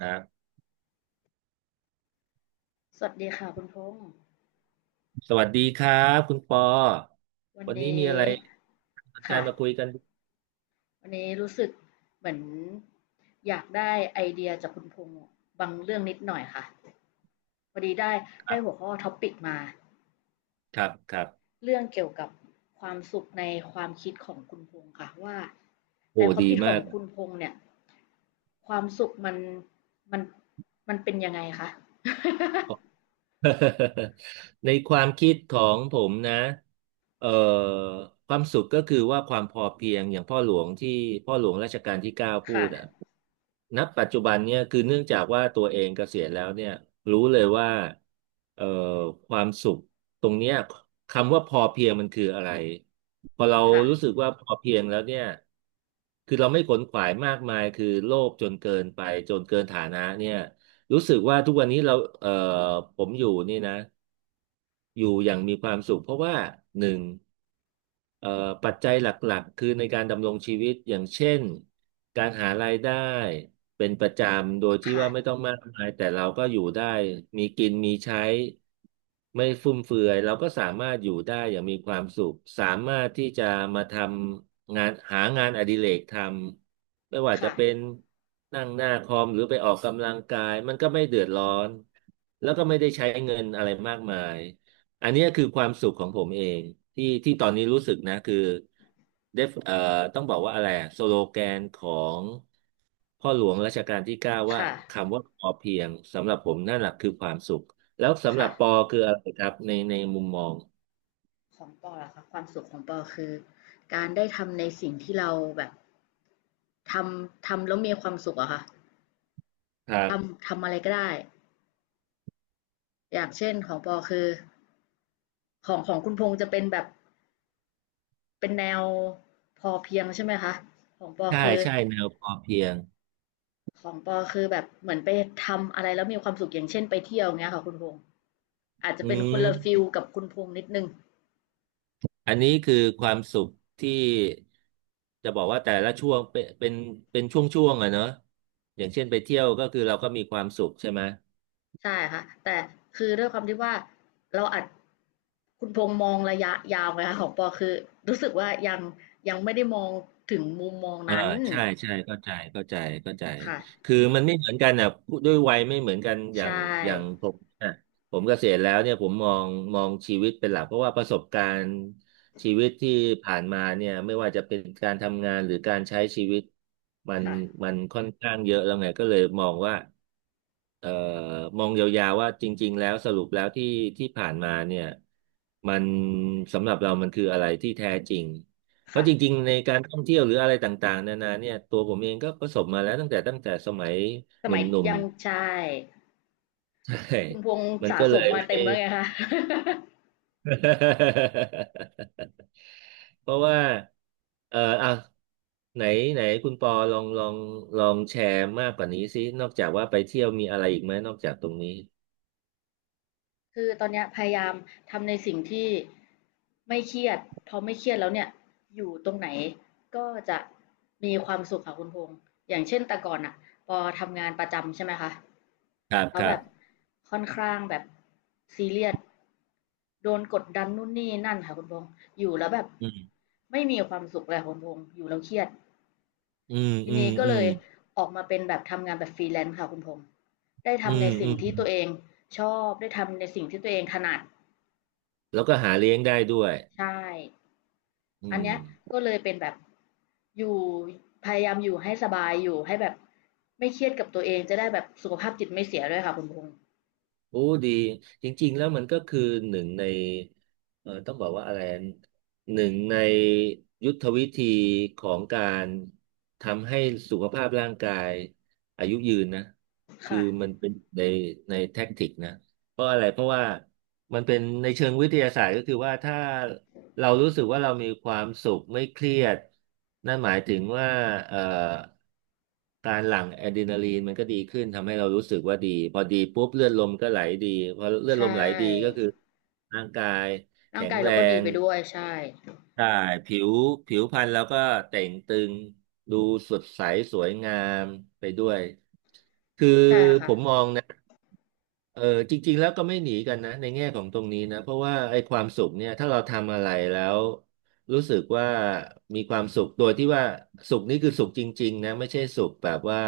นะสวัสดีค่ะคุณพงษ์สวัสดีครับคุณปอวันวันนี้มีนี้อะไรน่าสนใจค่ะมาคุยกันวันนี้รู้สึกเหมือนอยากได้ไอเดียจากคุณพงษ์บางเรื่องนิดหน่อยค่ะพอดีได้คได้รัหัวบข้อท็อปิกมาครับเรื่องเกี่ยวกับความสุขในความคิดของคุณพงษ์ค่ะว่าในโอ้ความดีคิดขอมางก คุณพงษ์เนี่ยความสุขมันมันเป็นยังไงคะ ในความคิดของผมนะเอ่อความสุขก็คือว่าความพอเพียงอย่างพ่อหลวงที่พ่อหลวงรัชกาลที่เก้า พูค่ะดอะณปัจจุบันเนี่ยคือเนื่องจากว่าตัวเองเกษียณแล้วเนี่ยรู้เลยว่าเอ่อความสุขตรงเนี้ยคำว่าพอเพียงมันคืออะไรพอเราค่ะรู้สึกว่าพอเพียงแล้วเนี่ยคือเราไม่ขนขวายมากมายคือโลภจนเกินไปจนเกินฐานะเนี่ย รู้สึกว่าทุกวันนี้เราเอ่อผมอยู่นี่นะ อยู่อย่างมีความสุขเพราะว่าหนึ่งเอ่อปัจจัยหลักๆคือในการดำรงชีวิตอย่างเช่นการหารายได้เป็นประจำโดยที่ค่ะว่าไม่ต้องมากมายแต่เราก็อยู่ได้มีกินมีใช้ไม่ฟุ่มเฟือยเราก็สามารถอยู่ได้อย่างมีความสุขสามารถที่จะมาทำงานหางานอดิเรกทำไม่ว่าจะค่ะเป็นนั่งหน้าคอมหรือไปออกกำลังกายมันก็ไม่เดือดร้อนแล้วก็ไม่ได้ใช้เงินอะไรมากมาย อันเนี้ยคือความสุขของผมเองที่ที่ตอนนี้รู้สึกนะคือเดฟต้องบอกว่าอะไรอะสโลแกนของพ่อหลวงรัชกาลที่เก้าว่าค่ะคำว่าพอเพียงสำหรับผมนั่นแหละคือความสุขแล้วสำหรัค่ะ บปอคืออะไรครับในในมุมมองของปอล่ะคะความสุขของปอคือการได้ทำในสิ่งที่เราแบบททำแล้วมีความสุขอะค่ะครัทบำทำอะไรก็ได้อย่างเช่นของปอคือของคุณพงษ์จะเป็นแบบเป็นแนวพอเพียงใช่ไหมคะของปอใช่คือใช่แนวพอเพียงของปอคือแบบเหมือนไปทำอะไรแล้วมีความสุขอย่างเช่นไปเที่ยวเงี้ยค่ะคุณพงษ์อาจจะอืเป็นคนละฟิมลกับคุณพงษ์นิดนึง อันนี้คือความสุขที่จะบอกว่าแต่ละช่วงเป็นเป็นช่วงๆอะเนอะอย่างเช่นไปเที่ยวก็คือเราก็มีความสุขใช่ไหม ใช่ค่ะแต่คือด้วยความที่ว่าเราอัดคุณพงษ์มองระยะยาวไงคะของปอคือรู้สึกว่ายังไม่ได้มองถึงมุมมองอ่านั้นใช่ใช่เข้าใจเข้าใจเข้าใจค่ะคือมันไม่เหมือนกันอ่ะพูดด้วยวัยไม่เหมือนกันอย่าใช่งอย่างผมอ่ะผมเกษียณแล้วเนี่ยผมมองมองชีวิตเป็นหลักเพราะว่าประสบการณ์ชีวิตที่ผ่านมาเนี่ยไม่ว่าจะเป็นการทำงานหรือการใช้ชีวิตมันค่ะมันค่อนข้างเยอะแล้วไงก็เลยมองว่าเอ่อมองยาวๆว่าจริงๆแล้วสรุปแล้วที่ที่ผ่านมาเนี่ยมันสำหรับเรามันคืออะไรที่แท้จริง เพค่ะราะจริงๆในการท่องเที่ยวหรืออะไรต่างๆนานาเนี่ยตัวผมเองก็ประสบมาแล้วตั้งแต่สมัยสหมัยนุ่มยังใช่ๆ ใช่ คุณพงษ์มันสะก็สเลมยมาไม่ เต็มแล้วไงคะ เพราะว่าเอออ่ะไหนไหนคุณปอลองลองแชร์มากกว่านี้สินอกจากว่าไปเที่ยวมีอะไรอีกไหมนอกจากตรงนี้คือตอนเนี้ยพยายามทำในสิ่งที่ไม่เครียดพอไม่เครียดแล้วเนี่ยอยู่ตรงไหนก็จะมีความสุขค่ะคุณพงษ์อย่างเช่นแต่ก่อนอ่ะพอทำงานประจำใช่ไหมคะครับแล้ควรัแบบบค่อนข้างแบบซีเรียสโดนกดดันนู่นนี่นั่นค่ะคุณพงษ์อยู่แล้วแบบอืมไม่มีความสุขเลยค่ะคุณพงษ์อยู่แล้วเครียดอืมทีอืมนี้ก็อืเลมยออกมาเป็นแบบทำงานแบบฟรีแลนซ์ค่ะคุณพงษ์ได้อืทำในมสิ่อืงมที่ตัวเองชอบได้ทำในสิ่งที่ตัวเองถนัด แล้วก็หาเลี้ยงได้ด้วยใช่ อือันเนี้ยม ก็เลยเป็นแบบอยู่พยายามอยู่ให้สบายอยู่ให้แบบไม่เครียดกับตัวเองจะได้แบบสุขภาพจิตไม่เสียด้วยค่ะคุณพงษ์โอ้ดีจริงๆแล้วมันก็คือหนึ่งในต้องบอกว่าอะไรหนึ่งในยุทธวิธีของการทำให้สุขภาพร่างกายอายุยืนนะคือค่ะมันเป็นในในแท็กติกนะเพราะอะไรเพราะว่ามันเป็นในเชิงวิทยาศาสตร์ก็คือว่าถ้า เรารู้สึกว่าเรามีความสุขไม่เครียดนั่นหมายถึงว่าเอ่อการหลั่งอะดรีนาลีนมันก็ดีขึ้นทำให้เรารู้สึกว่าดีพอดีปุ๊บเลือดลมก็ไหลดีพอเลือใชดลมไหลดีก็่คือร่างกายร่าแข็งงกายเราแรก็ดีง ไปด้วยใช่ ใช่ผิวผิวพรรณเราก็แต่งตึงดูสดใสสวยงามไปด้วยคือใช่ผค่ะมมองนะเออจริงๆแล้วก็ไม่หนีกันนะในแง่ของตรงนี้นะเพราะว่าไอ้ความสุขเนี่ยถ้าเราทำอะไรแล้วรู้สึกว่ามีความสุขโดยที่ว่าสุขนี้คือสุขจริงๆนะไม่ใช่สุขแบบว่า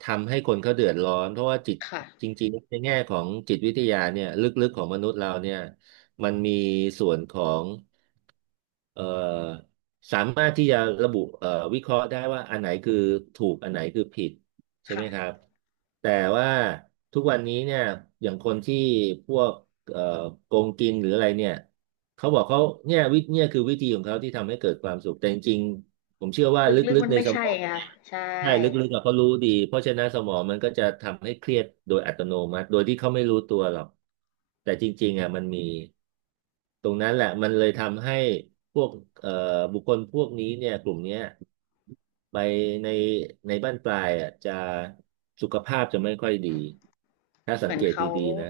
ทำให้คนเขาเดือดร้อนเพราะว่าจิตค่ะจริงๆในแง่ของจิตวิทยาเนี่ยลึกๆของมนุษย์เราเนี่ยมันมีส่วนของ เอ่อสามารถที่จะระบุวิเคราะห์ได้ว่าอันไหนคือถูกอันไหนคือผิดใช่ไหค่ะมครับแต่ว่าทุกวันนี้เนี่ยอย่างคนที่พวกเอ่อโกงกินหรืออะไรเนี่ยเขาบอกเขาเนี่ยวิเนี่ยคือวิธีของเขาที่ทำให้เกิดความสุขแต่จริงๆ ผมเชื่อว่าลลึกึๆกมันๆในไม่สมใช่องไงคะเนี่ยใช่ ใช่ลึกๆอะเขารู้ดีเพราะฉะนั้นสมองมันก็จะทำให้เครียดโดยอัตโนมัติโดยที่เขาไม่รู้ตัวหรอกแต่จริงๆอ่ะมันมีตรงนั้นแหละมันเลยทำให้พวกเอ่อบุคคลพวกนี้เนี่ยกลุ่มเนี้ยไปในในบ้านปลายอ่ะจะสุขภาพจะไม่ค่อยดีถ้าเหสัมืงอนเกตเขาดีๆนะ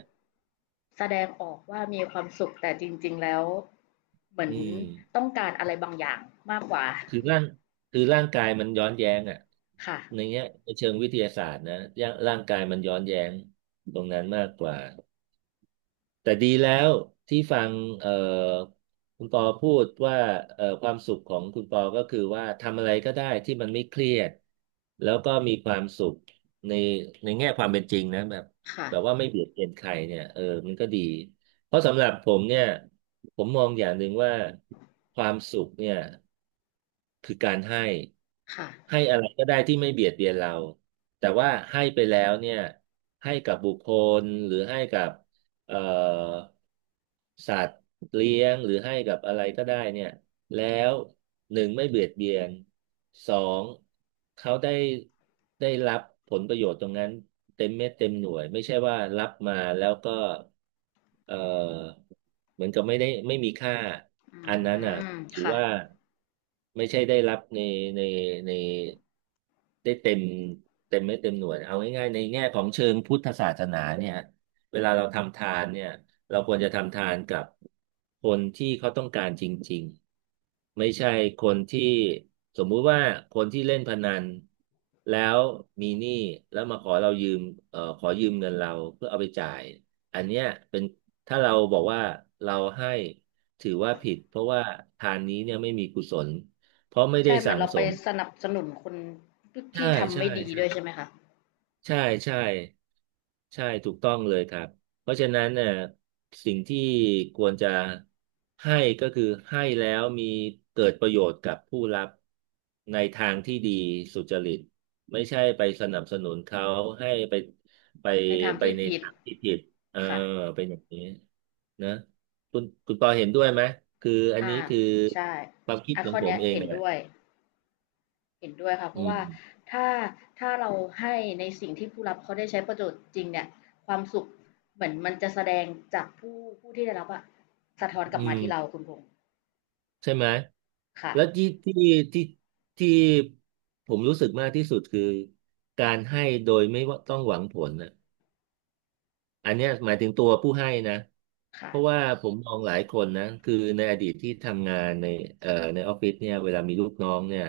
แสดงออกว่ามีความสุขแต่จริงๆแล้วเหมือนอืม ต้องการอะไรบางอย่างมากกว่าคือร่างคือร่างกายมันย้อนแย้งอ่ะค่ะในเงี้ยในเชิงวิทยาศาสตร์นะร่างกายมันย้อนแย้งตรงนั้นมากกว่า แต่ดีแล้วที่ฟังเอ่อคุณปอพูดว่าความสุขของคุณปอก็คือว่าทำอะไรก็ได้ที่มันไม่เครียดแล้วก็มีความสุขในในแง่ความเป็นจริงนะแบบค่ะแบบว่าไม่เบียดเบียนใครเนี่ยเออมันก็ดีเพราะสำหรับผมเนี่ยผมมองอย่างหนึ่งว่าความสุขเนี่ยคือการให้ค่ะให้อะไรก็ได้ที่ไม่เบียดเบียนเราแต่ว่าให้ไปแล้วเนี่ยให้กับบุคคลหรือให้กับ เอ่อสัตว์เลี้ยงหรือให้กับอะไรก็ได้เนี่ยแล้วหนึ่งไม่เบียดเบียนสองเขาได้ได้รับผลประโยชน์ตรงนั้นเต็มเม็ดเต็มหน่วยไม่ใช่ว่ารับมาแล้วก็เอ่อเหมือนกับไม่ได้ไม่มีค่าอือันนั้นอ่ะม ถือค่ะ ว่าไม่ใช่ได้รับในในในได้เต็มเต็มเม็ดเต็มหน่วยเอาง่ายๆในแง่ของเชิงพุทธศาสนาเนี่ย เวลาเราทำทานเนี่ยเราควรจะทำทานกับคนที่เขาต้องการจริงๆไม่ใช่คนที่สมมุติว่าคนที่เล่นพนันแล้วมีหนี้แล้วมาขอเรายืมขอยืมเงินเราเพื่อเอาไปจ่ายอันเนี้ยเป็นถ้าเราบอกว่าเราให้ถือว่าผิดเพราะว่าทานนี้เนี่ยไม่มีกุศลเพราะไม่ได้ใช่เหมือนสั่งเราสไปมสนับสนุนคนที่ใช่ทำใช่ไม่ดีใช่ ด้วยใช่ไหมคะใช่ใช่ใช่ถูกต้องเลยครับเพราะฉะนั้นเนี่ยสิ่งที่ควรจะให้ก็คือให้แล้วมีเกิดประโยชน์กับผู้รับในทางที่ดีสุจริตไม่ใช่ไปสนับสนุนเขาให้ไปไปในทางไปที่ในผิดทางที่ผิดเออค่ะเป็นอย่างนี้นะคุณคุณปอเห็นด้วยไหมคืออันอ่านี้คือใช่ความคิดอ่ะขอข้งอผมเนี้ยเองเห็นแหละด้วยเห็นด้วยค่ะเพอืราะว่ามถ้าถ้าเราให้ในสิ่งที่ผู้รับเขาได้ใช้ประโยชน์จริงเนี่ยความสุขเหมือนมันจะแสดงจากผู้ที่ได้รับอะสะท้อนกอืลับมาม ที่เราคุณพงษ์ใช่ไหม ค่ะแล้วที่ที่ที่ที่ผมรู้สึกมากที่สุดคือการให้โดยไม่ว่าต้องหวังผลนะ อันเนี้ยหมายถึงตัวผู้ให้นะเพราะค่ะว่าผมมมองหลายคนนะคือในอดีตที่ทำงานในในออฟฟิศเนี่ยเวลามีลูกน้องเนี่ย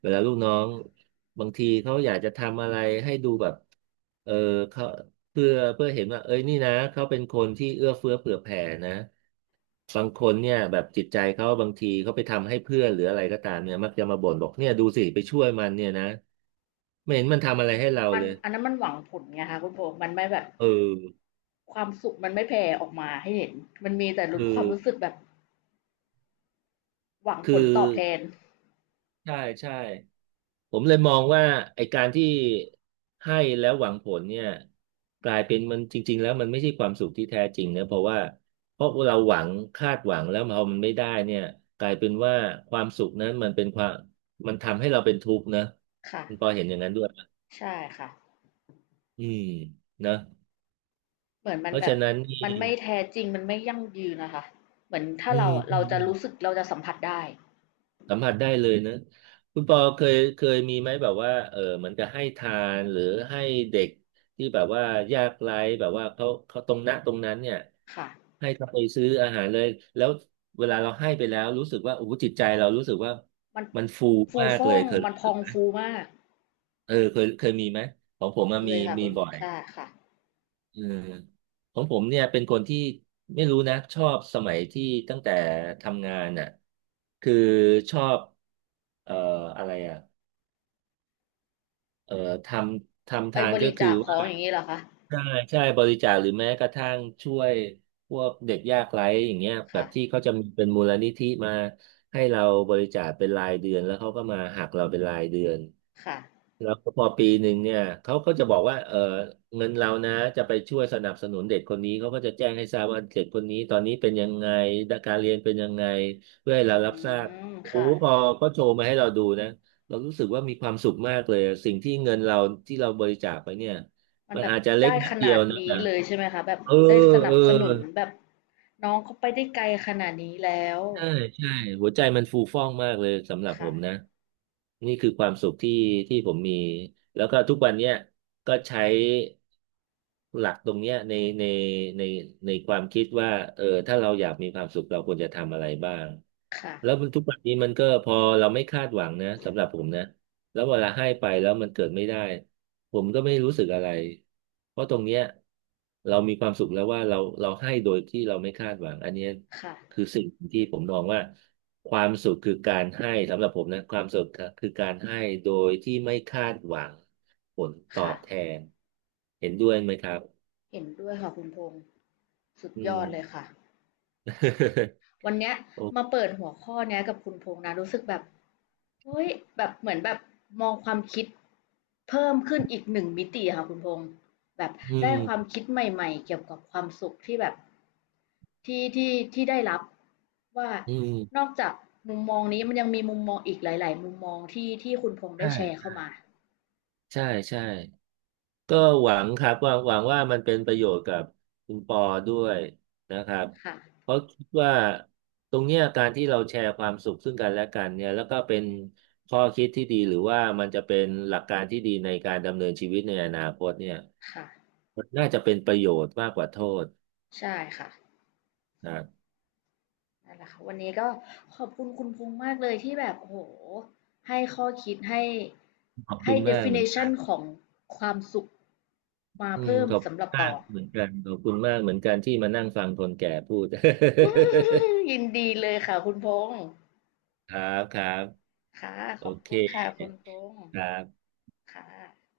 เวลาลูกน้องบางทีเขาอยากจะทำอะไรให้ดูแบบเออเขาเพื่อเห็นว่าเอ้ยนี่นะเขาเป็นคนที่เอื้อเฟื้อเผื่อแผ่นะบางคนเนี่ยแบบจิตใจเขาบางทีเขาไปทำให้เพื่อนหรืออะไรก็ตามเนี่ยมักจะมาบ่นบอกเนี่ยดูสิไปช่วยมันเนี่ยนะไม่เห็นมันทำอะไรให้เรามันเลยอันนั้นมันหวังผลไงคะคุณพงษ์มันไม่แบบเออความสุขมันไม่แผ่ออกมาให้เห็นมันมีแต่รู้คืคอวามรู้สึกแบบหวังผคืลอ ตอบแทนใช่ใช่ผมเลยมองว่าไอ้การที่ให้แล้วหวังผลเนี่ยกลายเป็นมันจริงๆแล้วมันไม่ใช่ความสุขที่แท้จริงนะเพราะว่าเพราะเราหวังคาดหวังแล้วพอมันไม่ได้เนี่ยกลายเป็นว่าความสุขนั้นมันเป็นความมันทำให้เราเป็นทุกข์นะค่ะ คุณปอเห็นอย่างนั้นด้วยปะใช่ค่ะอืมนะเหมือนมัเพนราะแบฉะบนั้นนี่มันไม่แท้จริงมันไม่ยั่งยืนนะคะเหมือนถ้าอืเราอะเราจะรู้สึม กเราจะสัมผัสได้สัมผัสได้เลยนะคุณปอเคยมีไหมแบบว่าเออเหมือนกับให้ทานหรือให้เด็กที่แบบว่ายากไร้แบบว่าเขาเขาตรงนั้นเนี่ยค่ะให้เขาไปซื้ออาหารเลยแล้วเวลาเราให้ไปแล้วรู้สึกว่าโอ้โหจิตใจเรารู้สึกว่ามันมันฟูฟูมากฟ่เลอยงเคมันพองยฟูมากเออเคยมีไหมของผมเคอะมียค่ะมีคุณบ่อยใช่ค่ะเออของผมเนี่ยเป็นคนที่ไม่รู้นะชอบสมัยที่ตั้งแต่ทำงานน่ะคือชอบเอ่ออะไรอ่ะ เอ่อททำไปทาบนก็ริคือจาคขอว่า งอย่างนี้เหรอคะใช่ใช่บริจาคหรือแม้กระทั่งช่วยพวกเด็กยากไร้อย่างเงี้ยแบค่ะบที่เขาจะมีเป็นมูลนิธิมาให้เราบริจาคเป็นรายเดือนแล้วเขาก็มาหักเราเป็นรายเดือนค่ะแล้วก็พอปีหนึ่งเนี่ยเขาก็จะบอกว่าเออเงินเรานะจะไปช่วยสนับสนุนเด็กคนนี้เขาก็จะแจ้งให้ทราบว่าเด็กคนนี้ตอนนี้เป็นยังไงการเรียนเป็นยังไงเพื่อให้อืเรารับทราบมโอ้ค่ะพอก็โชว์มาให้เราดูนะเรารู้สึกว่ามีความสุขมากเลยสิ่งที่เงินเราที่เราบริจาคไปเนี่ย มันมันแบบอาจจะเล็กได้นิขดเดีนายวดนะนี้แต่เลยใช่ไหมคะแบบเออได้สเอนัอ บสนุนแบบน้องเขาไปได้ไกลขนาดนี้แล้วใช่ใช่หัวใจมันฟูฟ่องมากเลยสำหรับผค่ะมนะนี่คือความสุขที่ที่ผมมีแล้วก็ทุกวันเนี้ยก็ใช้หลักตรงเนี้ยในในในในความคิดว่าเออถ้าเราอยากมีความสุขเราควรจะทำอะไรบ้างค่ะแล้วมันทุกวันนี้มันก็พอเราไม่คาดหวังนะสำหรับผมนะแล้วเวลาให้ไปแล้วมันเกิดไม่ได้ผมก็ไม่รู้สึกอะไรเพราะตรงเนี้ยเรามีความสุขแล้วว่าเราเราให้โดยที่เราไม่คาดหวังอันเนี้ย ค่ะคือสิ่งที่ผมมองว่าความสุขคือการให้สำหรับผมนะความสุขคือการให้โดยที่ไม่คาดหวังผลตอค่ะบแทนเห็นด้วยไหมครับเห็นด้วยค่ะคุณพงษ์สุดอืยอม ดเลยค่ะ วันเนี้ยโอ้มาเปิดหัวข้อเนี้ยกับคุณพงษ์นะรู้สึกแบบเฮ้ยแบบเหมือนแบบมองความคิดเพิ่มขึ้นอีกหนึ่งมิติค่ะคุณพงษ์แบบอืได้ความมคิดใหม่ๆเกี่ยวกับความสุขที่แบบที่ได้รับว่าอืมนอกจากมุมมองนี้มันยังมีมุมมองอีกหลายๆมุมมองที่คุณพงษ์ใชได้แชร์เข้า่มาใช่ใช่ ก็หวังครับหวังว่ามันเป็นประโยชน์กับคุณปอด้วยนะครับค่ะเพราะคิดว่าตรงเนี้ยการที่เราแชร์ความสุขซึ่งกันและกันเนี่ยแล้วก็เป็นข้อคิดที่ดีหรือว่ามันจะเป็นหลักการที่ดีในการดำเนินชีวิตในอนาคตเนี่ยค่ะมันน่าจะเป็นประโยชน์มากกว่าโทษใช่ค่ะ นะครับนั่นแหละค่ะวันนี้ก็ขอบคุณคุณพงษ์มากเลยที่แบบโอ้โหให้ข้อคิดให้ขอบคุให้ ณมากเหมือนกั definition นของความสุขมาอืมเพิ่มขอบคุสำหณรับปมาอ กเหมือนกันขอบคุณมากเหมือนกันที่มานั่งฟังคนแก่พูด ยินดีเลยค่ะคุณพงษ์ครับครับค่ะโอขอบเคคุณค่ะคุณพงษ์ครับค่ะ